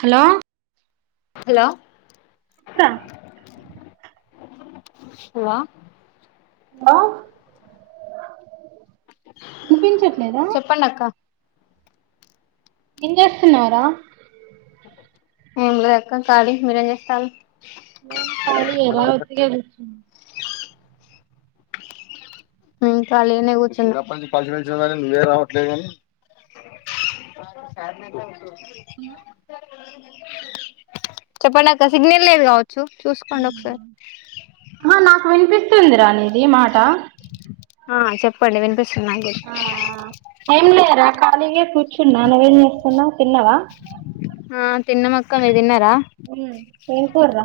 Hello hello స్త hello hello వినిపించట్లేదా చెప్పండి అక్క ఏం చేస్తున్నవ్ రా ఏం లేదు అక్క కాలి మీరు ఏం చేస్తరు మేము కాలీ ఎరా ఒత్తిగా కూచున్నాను ఇంకా లేనే కూచుంలిసి నువ్వే రావట్లేదుని హలో చెప్పండక్క సిగ్నల్లేదు గ చూసుకోండి ఒకసారి తుందిర నీది మాట ఆ చెప్పండి వినిపిస్తుంది నాకు లేరా ఖాళీగా కూర్చున్నా నువ్వేం చేస్తున్నావ్ తిన్నావా కమీరుతున్నారా రా ఏం కుర్రా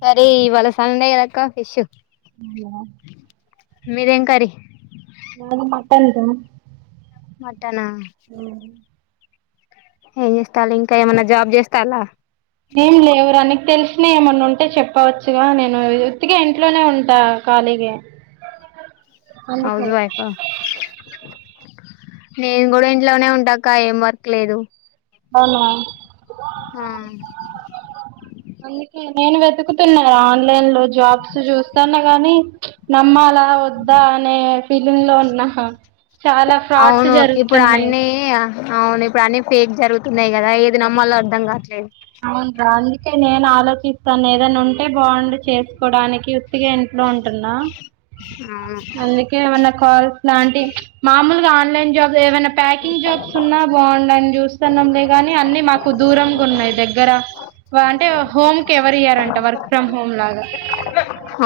కర్రీ ఇవళ సండే కాదక్కా ఫిష్ అవునా మీదేం కర్రీ మాది మట్టన్ రా మ టనా ఏం చేస్తాల ఇంకా ఏమన్నా జాబ్ చేస్తాలా ఏం లేవురా అనికి తెలిసిన ఏమన్నా ఉంటే చెప్పవచ్చుగా నేను ఉత్తిగా ఇంట్లోనే ఉంటా ఖాళీగా హౌజ్ వైఫ్ హా నేను కూడా ఇంట్లోనే ఉంటాక ఏం వర్క్ లేదు అవునా ఆ అందుకే నేను వె వెతుకుతున్నారు ఆన్లైన్ లో జాబ్స్ చూస్తాను గానీ నమ్మాల వద్దా అనే ఫిలు లో ఉన్నా చాలా ఫ్రాడ్స్ అవును ఇప్పుడు జరుగుతున్నాయి అన్నీ అవును ఇప్పుడు అన్నీ ఫేక్ జరుగుతున్నాయి కదా ఏది నమ్మలో అర్థం కావట్లేదు అవున అ నే ఆలోచిం తను ఏదైనా ఉంటే బాగుండు చేసుకోవడానికి ఉత్తిగా ఇంట్లో ఉంటున్నా అవును అందుకే ఏమన్నా క ఇలాంటి మామూలుగా న్ జాబ్ ఏవ ప్యాకింగ్ జాబ్స్ ఉన్నా బాగుండు అని చూస్తున్నాంలే కాగాని, అన్ని మాకు దూరంగా ఉన్నాయి దగ్గర దగ్గర అంటే హోమ్ కి ఎవరు ఇవ్వరంట వర్క్ ఫ్రమ్ హోమ్ లాగా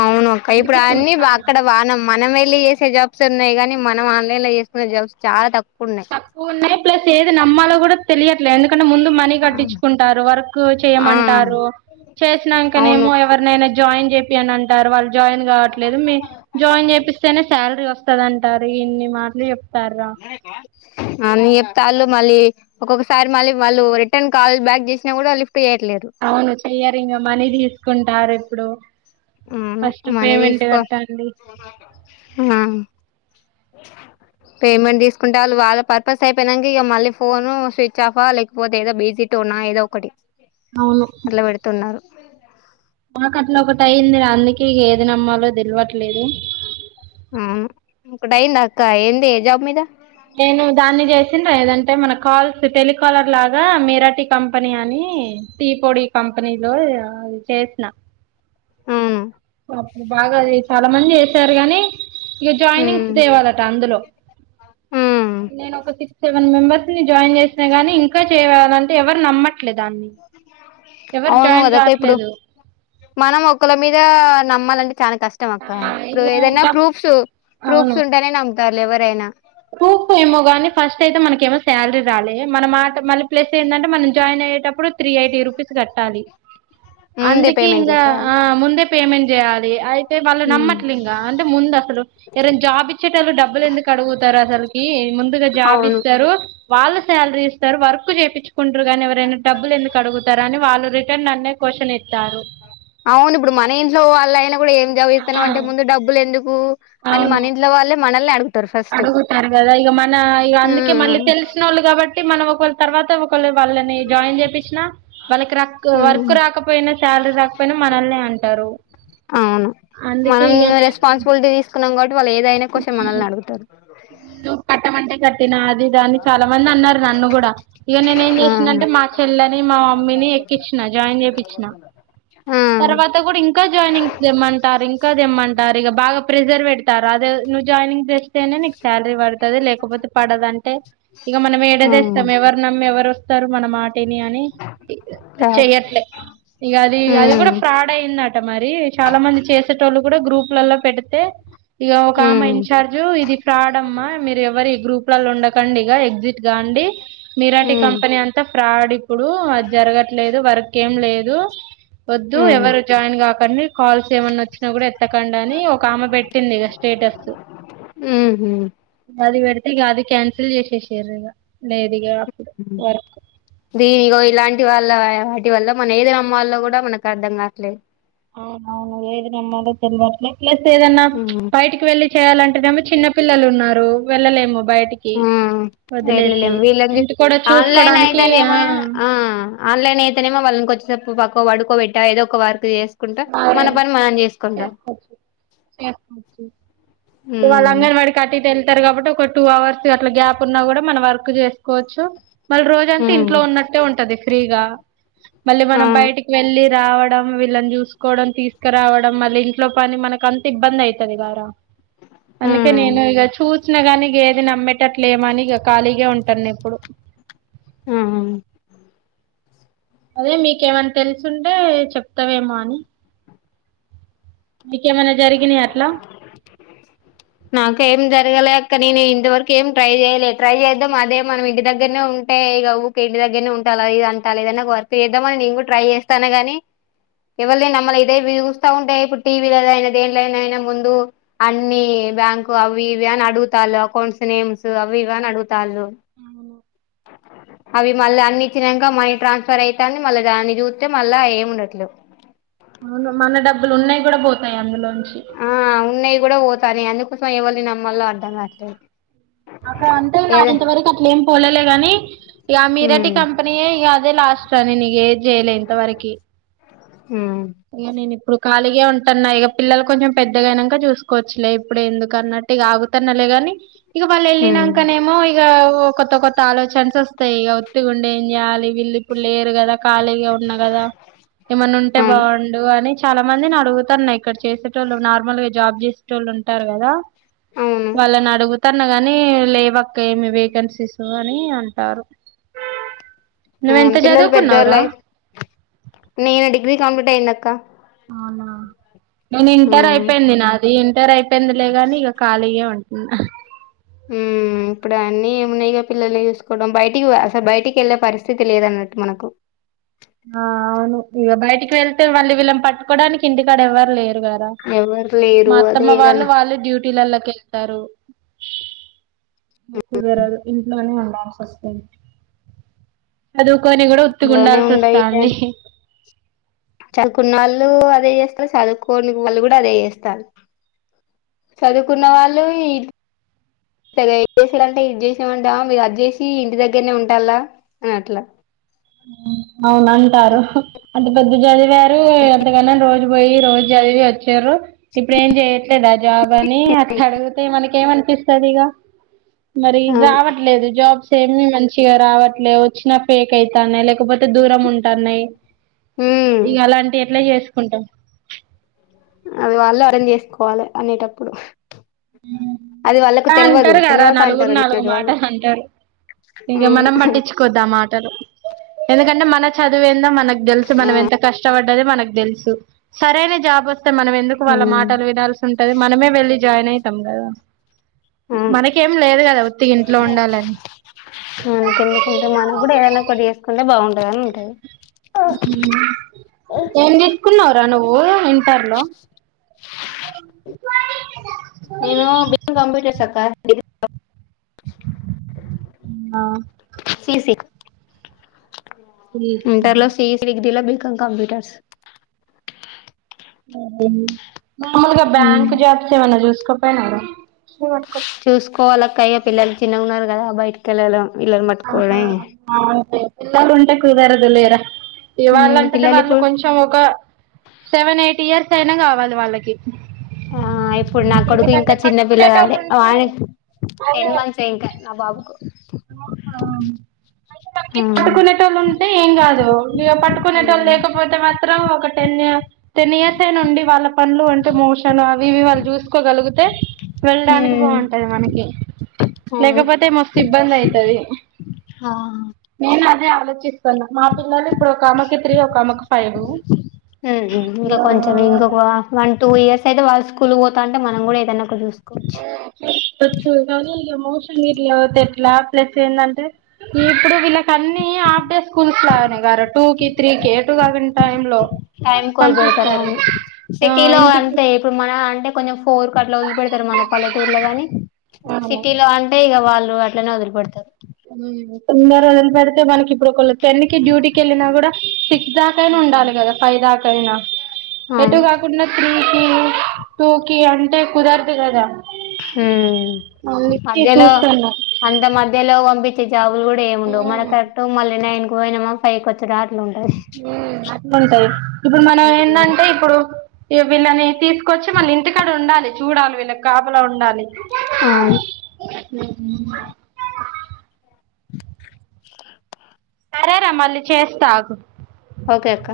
అవును అక్క ఇప్పుడు అన్ని అక్కడ వానం మనం వెళ్ళి చేసే జాబ్స్ ఉన్నాయి కానీ మనం ఆన్లైన్ లో చేసుకున్న జబ్స్ చాలా తక్కు తక్కువ ఉన్నాయి ప్లస్ ఏది నమ్మాలో కూడా తెలియట్లేదు ముందు మనీ కట్టించుకుంటరు వర్క్ ఆ చేయమంటారు అవును చేసినాకనేమో ఎవరినైనా జాయిన్ చే అని అంటారు వాళ్ళు జాయిన్ కావట్లేదు మీ జాయిన్ చేపిస్తేనే శాలరీ వస్త టారు ఇన్ని మాటలు తర్ అన్ని చెప్తాళ్ళు మళ్ళీ ఒక్కొక్కసారి మళ్ళీ వాళ్ళు రిటర్న్ కాల్ బ్యాక్ చేసినా కూడా వాళ్ళు అవును చెయ్యరింగ్ మనీ తీసుకుంటారు అప్పుడో అవును మనీ తీసుకో ఆ పేమెంట్ తీసుకుంటే వాళ్ళు వాళ్ళ పర్పస్ అయిపోయినాక, ఇక మళ్ళీ ఫోను స్విచ్ ఆఫా లేకపోతే ఏదో బిజిట్ ఉన్నా ఏదో ఒకటి అవును అట్లా పెడుతున్నారు మాకు అట్లా ఒకటి అయింది అందుకే ఏది నమ్మాలో తెలవట్లేదు ఆ ఇ కూడా అయింద అక్క ఏంది ఎ జాబ్ మీద నేను దాన్ని చేసిన ఏదంటే మన కాల్స్ టెలికాలర్ లాగా, మేరాటి కంపెనీ అని టీ పొడి కంపెనీలో అ చేసిన అవును అప్పుడు బాగాది చాలా మంది చేసారు కానీ ఇక జాయినింగ్స్ ఉమ్ తేవాలట అందులో ఉమ్ నేను ఒక సిక్స్ సెవెన్ మెంబెర్స్ ని జాయిన్ చేసినా గాని ఇంకా చేయాలంటే ఎవరు నమ్మ అవును జాయిన్ కదక ఇప్పుడు కావట్లేదు మనం ఒకళ్ళ మీద నమ్మాలంటే చాలా కష్టం అక్క ఆ, ఇప్పుడు ఏదైనా ఇక ప్రూఫ్స్ ప్రూఫ్స్ ఉంటేనే క లేవరైనా సాలరీ రాలే మనం మాట మళ ప్లస్ ఏంటంటే మనం జాయిన్ అయ్యేటప్పుడు త్రీ ఎయిటీ రూపీస్ కట్టాలి ముందే అందుకే పేమెంట్ ఇంగ చేసేయాలి ముందే పేమెంట్ జాలే అ వాళ్ళు ఉమ్ నమ్మట్లే ఇంకా అంటే ముందు అసలు ఎరైనా జాబ్ ఇచ్చే వాళ్ళు డబ్బులెందుకు అడగు తర్ అసలుకి ముందుగా జాబ్ అవును ఇస్తారు వాళ్ళు శాలరీ ఇస్తారు వర్క్ చేయించు కుంటురు కానీ ఎవరైనా డబ్బులు ఎందుకు అడుగుతార అ వాళ్ళ రిటర్న్ నన్నే క్వషనే అవును ఇప్పుడు మన ఇంట్లో వాళ్ళ అయినా ఇప్పుడు ఏం చదివితన్నావు అంటే ముందు డబ్బులు ఎందుకు అని మన ఇంట్లో వాళ్ళే మనల్ని అడుగు అడుగుతారు కదా ఇక మన ఇ అందుకే మళ్ళీ ఉమ్ తెలిసిన వాళ్ళు కాబట్టి మనం ఒకవేళ తర్వాత వల్ల వాళ్ళని జాయిన్ చేపించిన వాళ్ళకి ఉమ్ వర్క్ రాకపోయినా శాలరీ రాకపోయినా మనల్ని అంటారు అవును అందుకే ఇ నేను కునం వాళ్ళు ఏదైనా క్వశ్చన్ మనల్నే అడుగుతారు నువ్వు కట్టమంటే కట్టినా అదిదా అని చాలా మంది అన్నారు నన్ను కూడా ఇక నేనే ఏం ఆ చేస్త మా చెల్లనీ మా మమ్మీని ఎక్కించిన జాయిన్ చేపించిన ఆ తర్వాత కూడా ఇంకా జాయినింగ్ చేమంటారు ఇంకా తేమంటారు ఇంకా బాగా ప్రెషర్ పెడతారు అది నువు జయినింగ్స్ తేనె నీకి శాలరీ పడుతది లేకపోతే పడదంటే ఇక మనం ఆ ఏడదేస్తాం ఎవరు నమ్మి ఎవరు వస్తారు మన మాటిని అని రారు చెయ్యట్లేదు ఇక అది అది ఉమ్ కూడా ఫ్రాడ్ అయిందట మరి చాలా మంది చేసేటోళ్ళు కూడా గ్రూప్ లల్లో పెడి తే ఇగో ఒకామ ఉమ్ ఇన్చార్జు ఇది పాడమ్మా మీరు ఎవరి గ్రూప్ లలో ఉండకండి ఇ ఎగ్జిట్ గాండి మీరాటి ఉమ్ కంపెనీ అంతా ప్రాడి ఇప్పుడు అది జరగట్లేదు వర్క్ ఏం లేదు వద్దు ఉమ్ ఎవరు జాయిన్ కా అని కాల్స్ ఏమన్నా వోచ్చినా కూడా ఎత్తకండి అని ఒక ఆమె పెట్టింది ఇగ స్టేటస్ హ్ అది పెడితే ఇగా అది క్యాన్సిల్ చేసేసిఎర్రూ ఇగా లేదు ఇగా దిని ఇగో ఇలాం వాల్ల వాటి వాళ్ళ మన ఏదురు అమ్మొళ్ళు కూడా మనకు అర్థం గారు ట్లె ఆవునవును. ఏది నామ్మాలో తేల్వట్లే ప్లస్ ఏదన్నా ఉమ్ బయటికి వెళ్ళి చేయాలంటేనేమో చిన్న పిల్లలు ఉన్నారు. వెళ్ళలేము బయటికి ఆ వదిలేసి ఎల్లలేం వీళ్ళ జు ఇంటి కూడా ఆన్లైన్ చూసుకోడానికి ఆ అయితేనేమో ఆ ఆన్లైన్ అయితేనేమో వాళ్ళని కొంచెం చెప్పు పక్కకు పడుకోబట్టా ఏదో ఒక వార్క్ చేస్ ఇవాళ్ళ ఉమ్ అంగన్వాడి అటు ఇటు ఎల్ టరు కాబట్టి ఒక టూ అవర్స్ అట్లా గ్యాప్ ఉన్నా కూడా మనం వర్క్ చేసుకోవచ్చు. మళ్ళీ రోజంతా ఉమ్ ఇంట్లో ఉన్నట్టే ఉంటది. ఫ్రీగా మళ్ళీ మనం అవును బయటికి వెళ్ళి రావడం. ల్లన్ జుస్ కోవడం తీసుకురావడం మల్లి ఇంట్లో పని మనకి అంత ఇబ్బంది. అయి టది వారా అందుకే నేను ఇగా చూస్ చిన గాని ఏది నమ్మేటట్టు లేమని ఇగ ఖాళీగా ఉంటాను. ఏప్పుడు ఆ అదే మీకేమైన్నా తెలుసుంటే చెప్తావేమో అని నీకేమన్నా జరిగినయా అ నాకేం దేలు లేక నేను ఇంత వరకు ఏం ట్రై చేయలే ట్రై చేద్దాం. అదే మనం ఇంటి దగ్గరనే ఉంటే ఇగా ఊకె ఇంటి దగ్గరానే ఉంటాల్ల ఇగ అంటారు. ఏదన్న ఒక వర్క్ చేద్దాం. అని నేను కూడా ట్రై చేస్తాన్న గానీ ఏవల్ది ఏం నమ్మలే ఇదే ఇవి చూస్తా ఉంటే ఇప్పుడు టీవీలల్ల ఇగ దేంట్లో నైనా ముందు అన్ని బ్యాంకు అవి ఇవి అని అడుగుతళ్ళు. అకౌంట్స్ నేమ్స్ అవి ఇవ్వీ అని అడుగుతళ్ళు అవి మళ్ళ అన్ని ఇచ్చినంక మనీ ట్రాన్స్ఫర్ అయితంది. మళ్ళ దాన్ని చూత్తే మళ్ళా ఏమి ఉండట్లేవ్ మ మన డబ్బులు ఉన్నాయి. కూడా పోతాయి అందులో ఆ ఉన్నాయి కూడా పో కానీ అందుకోసం ఎవల్లి నమ్మలో అర్థం కావట్లేదు. అక్క అంటే అల్లు ఏదా ఇంతవరకు అట్లే ఏం పోలేలే గాని ఇక మీ రే టి ఉమ్ కంపెనీయే ఇక అదే లాస్ట్ టనీ నీ గేది జయలే ఇంత వరకి ఉమ్ ఇగ నేను ఇప్పుడు ఖాళీగే ఉంటాన్నా ఇగా పిల్లలు కొంచెం పెద్దగా అయి నంక చూసుకోవచ్చులే ఇప్పుడు ఎందుకు అన్నట్టు ఇగా ఆగుతన్నలే గాని ఇక వాళ్ళు ఎల్లి ఉమ్ నాంక నేమో ఇగా కొత్త కొత్త ఆలోచన్స్ ఓస్తాయి ఇగ ఉత్తిగా ఉండి ఏం చేయాలి. వీళ్ళు ఇప్పుడు లేర్ గకదా, ఖాళీగా ఉన్నా కదా. ఏమన్నున్టే అవును బాగ్ డు అని చాలా మంది ని అడుగుతాన్న ఇక్కడ చేసేటోళ్ళు, నార్మల్ గా జాబ్ చేసేటోళ్ళు ఉంటారు కదా. అవును వాళ్లనడుగుత్ తన్న గనీ, లేవక్క ఏమి వేకేన్స్. సిస్ అని అంటార్రు. అవును పిల్లలు చదువుకున్నావురా పెద్దోల్లైత్, నేను డిగ్రీ కంప్లీట్ అయిందక్ క్క అవునా నేను, ఇంటర్ మ్మ్ అయిపోయింది నాది ఇన్ టరై పోయిందిలే గనీ, ఇగ ఖాలిగే ఉన్ ఉమ్ ఉమ్ ఇప్పుడన్నీ ఏమున్నయిగా? పిల్లల్ని చూసుకోవడం, బయటికి పోయే అసలు బయటికి వెళ్ళే పరిస్థితి లేదన్నట్టు మనకు. ఆ అవును, ఇగ బయటికి వెళ్తే మళ్ళీ వీళ్ళని పట్టుకోవడానికి ఇంటికాడ ఎవ్వరులేరు. ఎవరు లేరు మా అదే అత్తమ్మ ఏదన్ వాళ్ళు, వాళ్ళ డ్యూటీలల్లక్ కెళ్తరూ. గ కుదరదు, ఇంట్లోనే ఉన్ మరూక్ కొని కూడ, లోనే ఉత్తుగుండాల్సి ఉండయి వస్తామ్ది. చదువుకున్న వాల్లూ అదే చేస్తల్, చదువుకోని గ వాళ్ళు కూడా అదే చేస్తాళ్ళు. చదువుకున్న వాళ్ళు ఇద్ చేసుడంటే, ఇది చేసీయమంటె ఆ మీరు అది చేసియి, ఇంటి దగ్గరనే ఉంటాల్లా అని అట్లా. అవును, అంటార్రు. అంత పెద్ద చదివే టె ఎంతగన్నన్ రోజు పోయి రోజు చదివి వచ్చిర్రు, ఇప్పుడు ఏం చేయట్లేదా జాబ్ అని. అట్లా అడిగితే మనకేమనిపిస్తదిగ? మరి, అవును రావట్లేదు జాబ్స్ ఏమి. మంచిగా రావట్లే, ఒచ్చిన పేక్ అయి తానై. లేకపోత్ దూరం ఉంటన్నాయి, మ్మ్ ఇగ అలాంటియి ఎట్లా చేస్ అంటా. అగో ఆళ్ళే అరేంజ్ చేసుకోవాలె, అనేటప్పుడు అది వాళ్ళకు తెల్వదు అంటరు కదరా తెల్వక నలుగురు అంటారు నాలుగు అన్నట్టు వాళ్ళు మాటలు అంటరు. ఇంక మనం పట్టించుకోవద్దామాటలు. ఎందుకంటే, మన చదువెందో మనక్ తెలుసు, ఆ మనం ఎంత కష్ ట్ట పడ్డది మనకు తెలుసు, సరైన జాబోస్ త్తె మనం ఎందుకు వాళ్ళ మాటలు వినాల్సి ఉంటది? మనమే వెళ్లి జాయిన్ అయి తం గదా. ఆ మనకేం లేదు కదా, వోత్ ప్రతి ఇంట్లో ఉండాలది మనకు ఎందుకుంటాది మనకు కూడా ఏదైనా కొద్దిగా ఎసుకున్నా బాగుండు బానే అంటాయ ఏం తీసుకున్నావురా నువ్వు ఇంటర్ లో నేను బి. కాం కంప్యూటర్స్ అక్క ఎ [inaudible] ఆ సి సి బీఎడ్ ఇంటర్ లో C E C degree B com computers ఆ [inaudible] మామూలుగా బ్యాంక్ జాబ్స్ ఏవన్నా చూసు కొప్పెనార చూసుకోవాల అక్క అయ పిల్లలు చిన్నగాన్నారు రా బైటకెళ్ళాదాం అవున పిల్లలు ఉంటే కుదారదు లేరా ఇవాళంటది పిల్లలు వాళ్ళు ఇప్పుడు కొంచెం ఒక సెవెన్ ఎయిట్ ఇయర్స్ ఇప్పుడైనా కావాలి వాళ్ళకి ఆ ఇప్పుడు నా కొడుకు ఇంకా చిన్న పిల్లవాడై ఆడే టెన్ మంత్స్ ఏ ఇంకా నా బాబుకు అయితే మనకి పట్టుకునేటోళ్ళు ఉంటే ఏం కాదు ఇగ పట్టుకునేటోళ్ళు లేకపోతే మాత్రం ఒక టెన్ టెన్ ఇయర్స్ అయిన ఉండే వాళ్ళకు పనులు అంటే మోషన్ అవి ఇవి వాళ్ళు చూసుకోగలిగితే వెళ్ళడానికి బాగుంటది మనకి లేకపోతే మస్త్ అవును అవును అదే ఆలోచన మా పిల్లలు ఇప్పుడు ఒక అమెకి త్రీ ఒక ఆమెకి ఫైవ్ హ్మ్ ఇంకా కొంచెం ఇంకొక వన్ టూ ఇయర్స్ అయితే వాళ్ళు స్కూల్ కు పోతా ఉంటే మనం కూడా ఏదన్నా ఒక చూస్ సచ్చనీ మస [inaudible] మీరు లేకపొతే ఎట్లా ప్లస్ ఏంది అంటే, నువ్వు ఇప్పుడు విల్లకి హన్ని హాఫ్ డే స్కూల్స్ టూ కి త్రీ కి ఎటూ కాకుండా టైం లో ఆ సిటీలో ఇంటికి అంతే ఇప్పుడు మనం అంటే కొనేసు పోరుకట్లా వదిలి పెడతారు మన పల్లెటూరులో గాని సిటీలో అంటే ఇక వాళ్ళు అట్లనే వదిలి పెడుతరు తొందర వదిలిపెడతే వాళ్ళకిప్పుడు కొ టెన్ కి డ్యూటీకి వెళ్ళినా కూడా సిక్స్ దాకాయినా ఉండాలి కదా ఫైవ్ దాకా అయినా ఎటు అవును కాకుండా త్రీ టూకి అంటే కుదరదు కదా హు మధ్యలో అంత మధ్యలో పంపిస్తే ఈ జాబ్ కూడా ఏమిండవు మన కరెక్ట్ మళ్లి నైన్ పోయినమా ఫైవ్ కోచ్చి రాత్రి అట్లుంటాయి ఇప్పుడు మనం ఏందంటే ఇప్పుడు వీళ్ళని తీసుకొచ్చి మళ్ళీ ఇంటికాడ ఉండాలి చూడాలి వీళ్ళకి కాపలా ఉండాలి ఆవును సే సరేరా మళ్ళీ చేస్తాగు ఓకే అక్క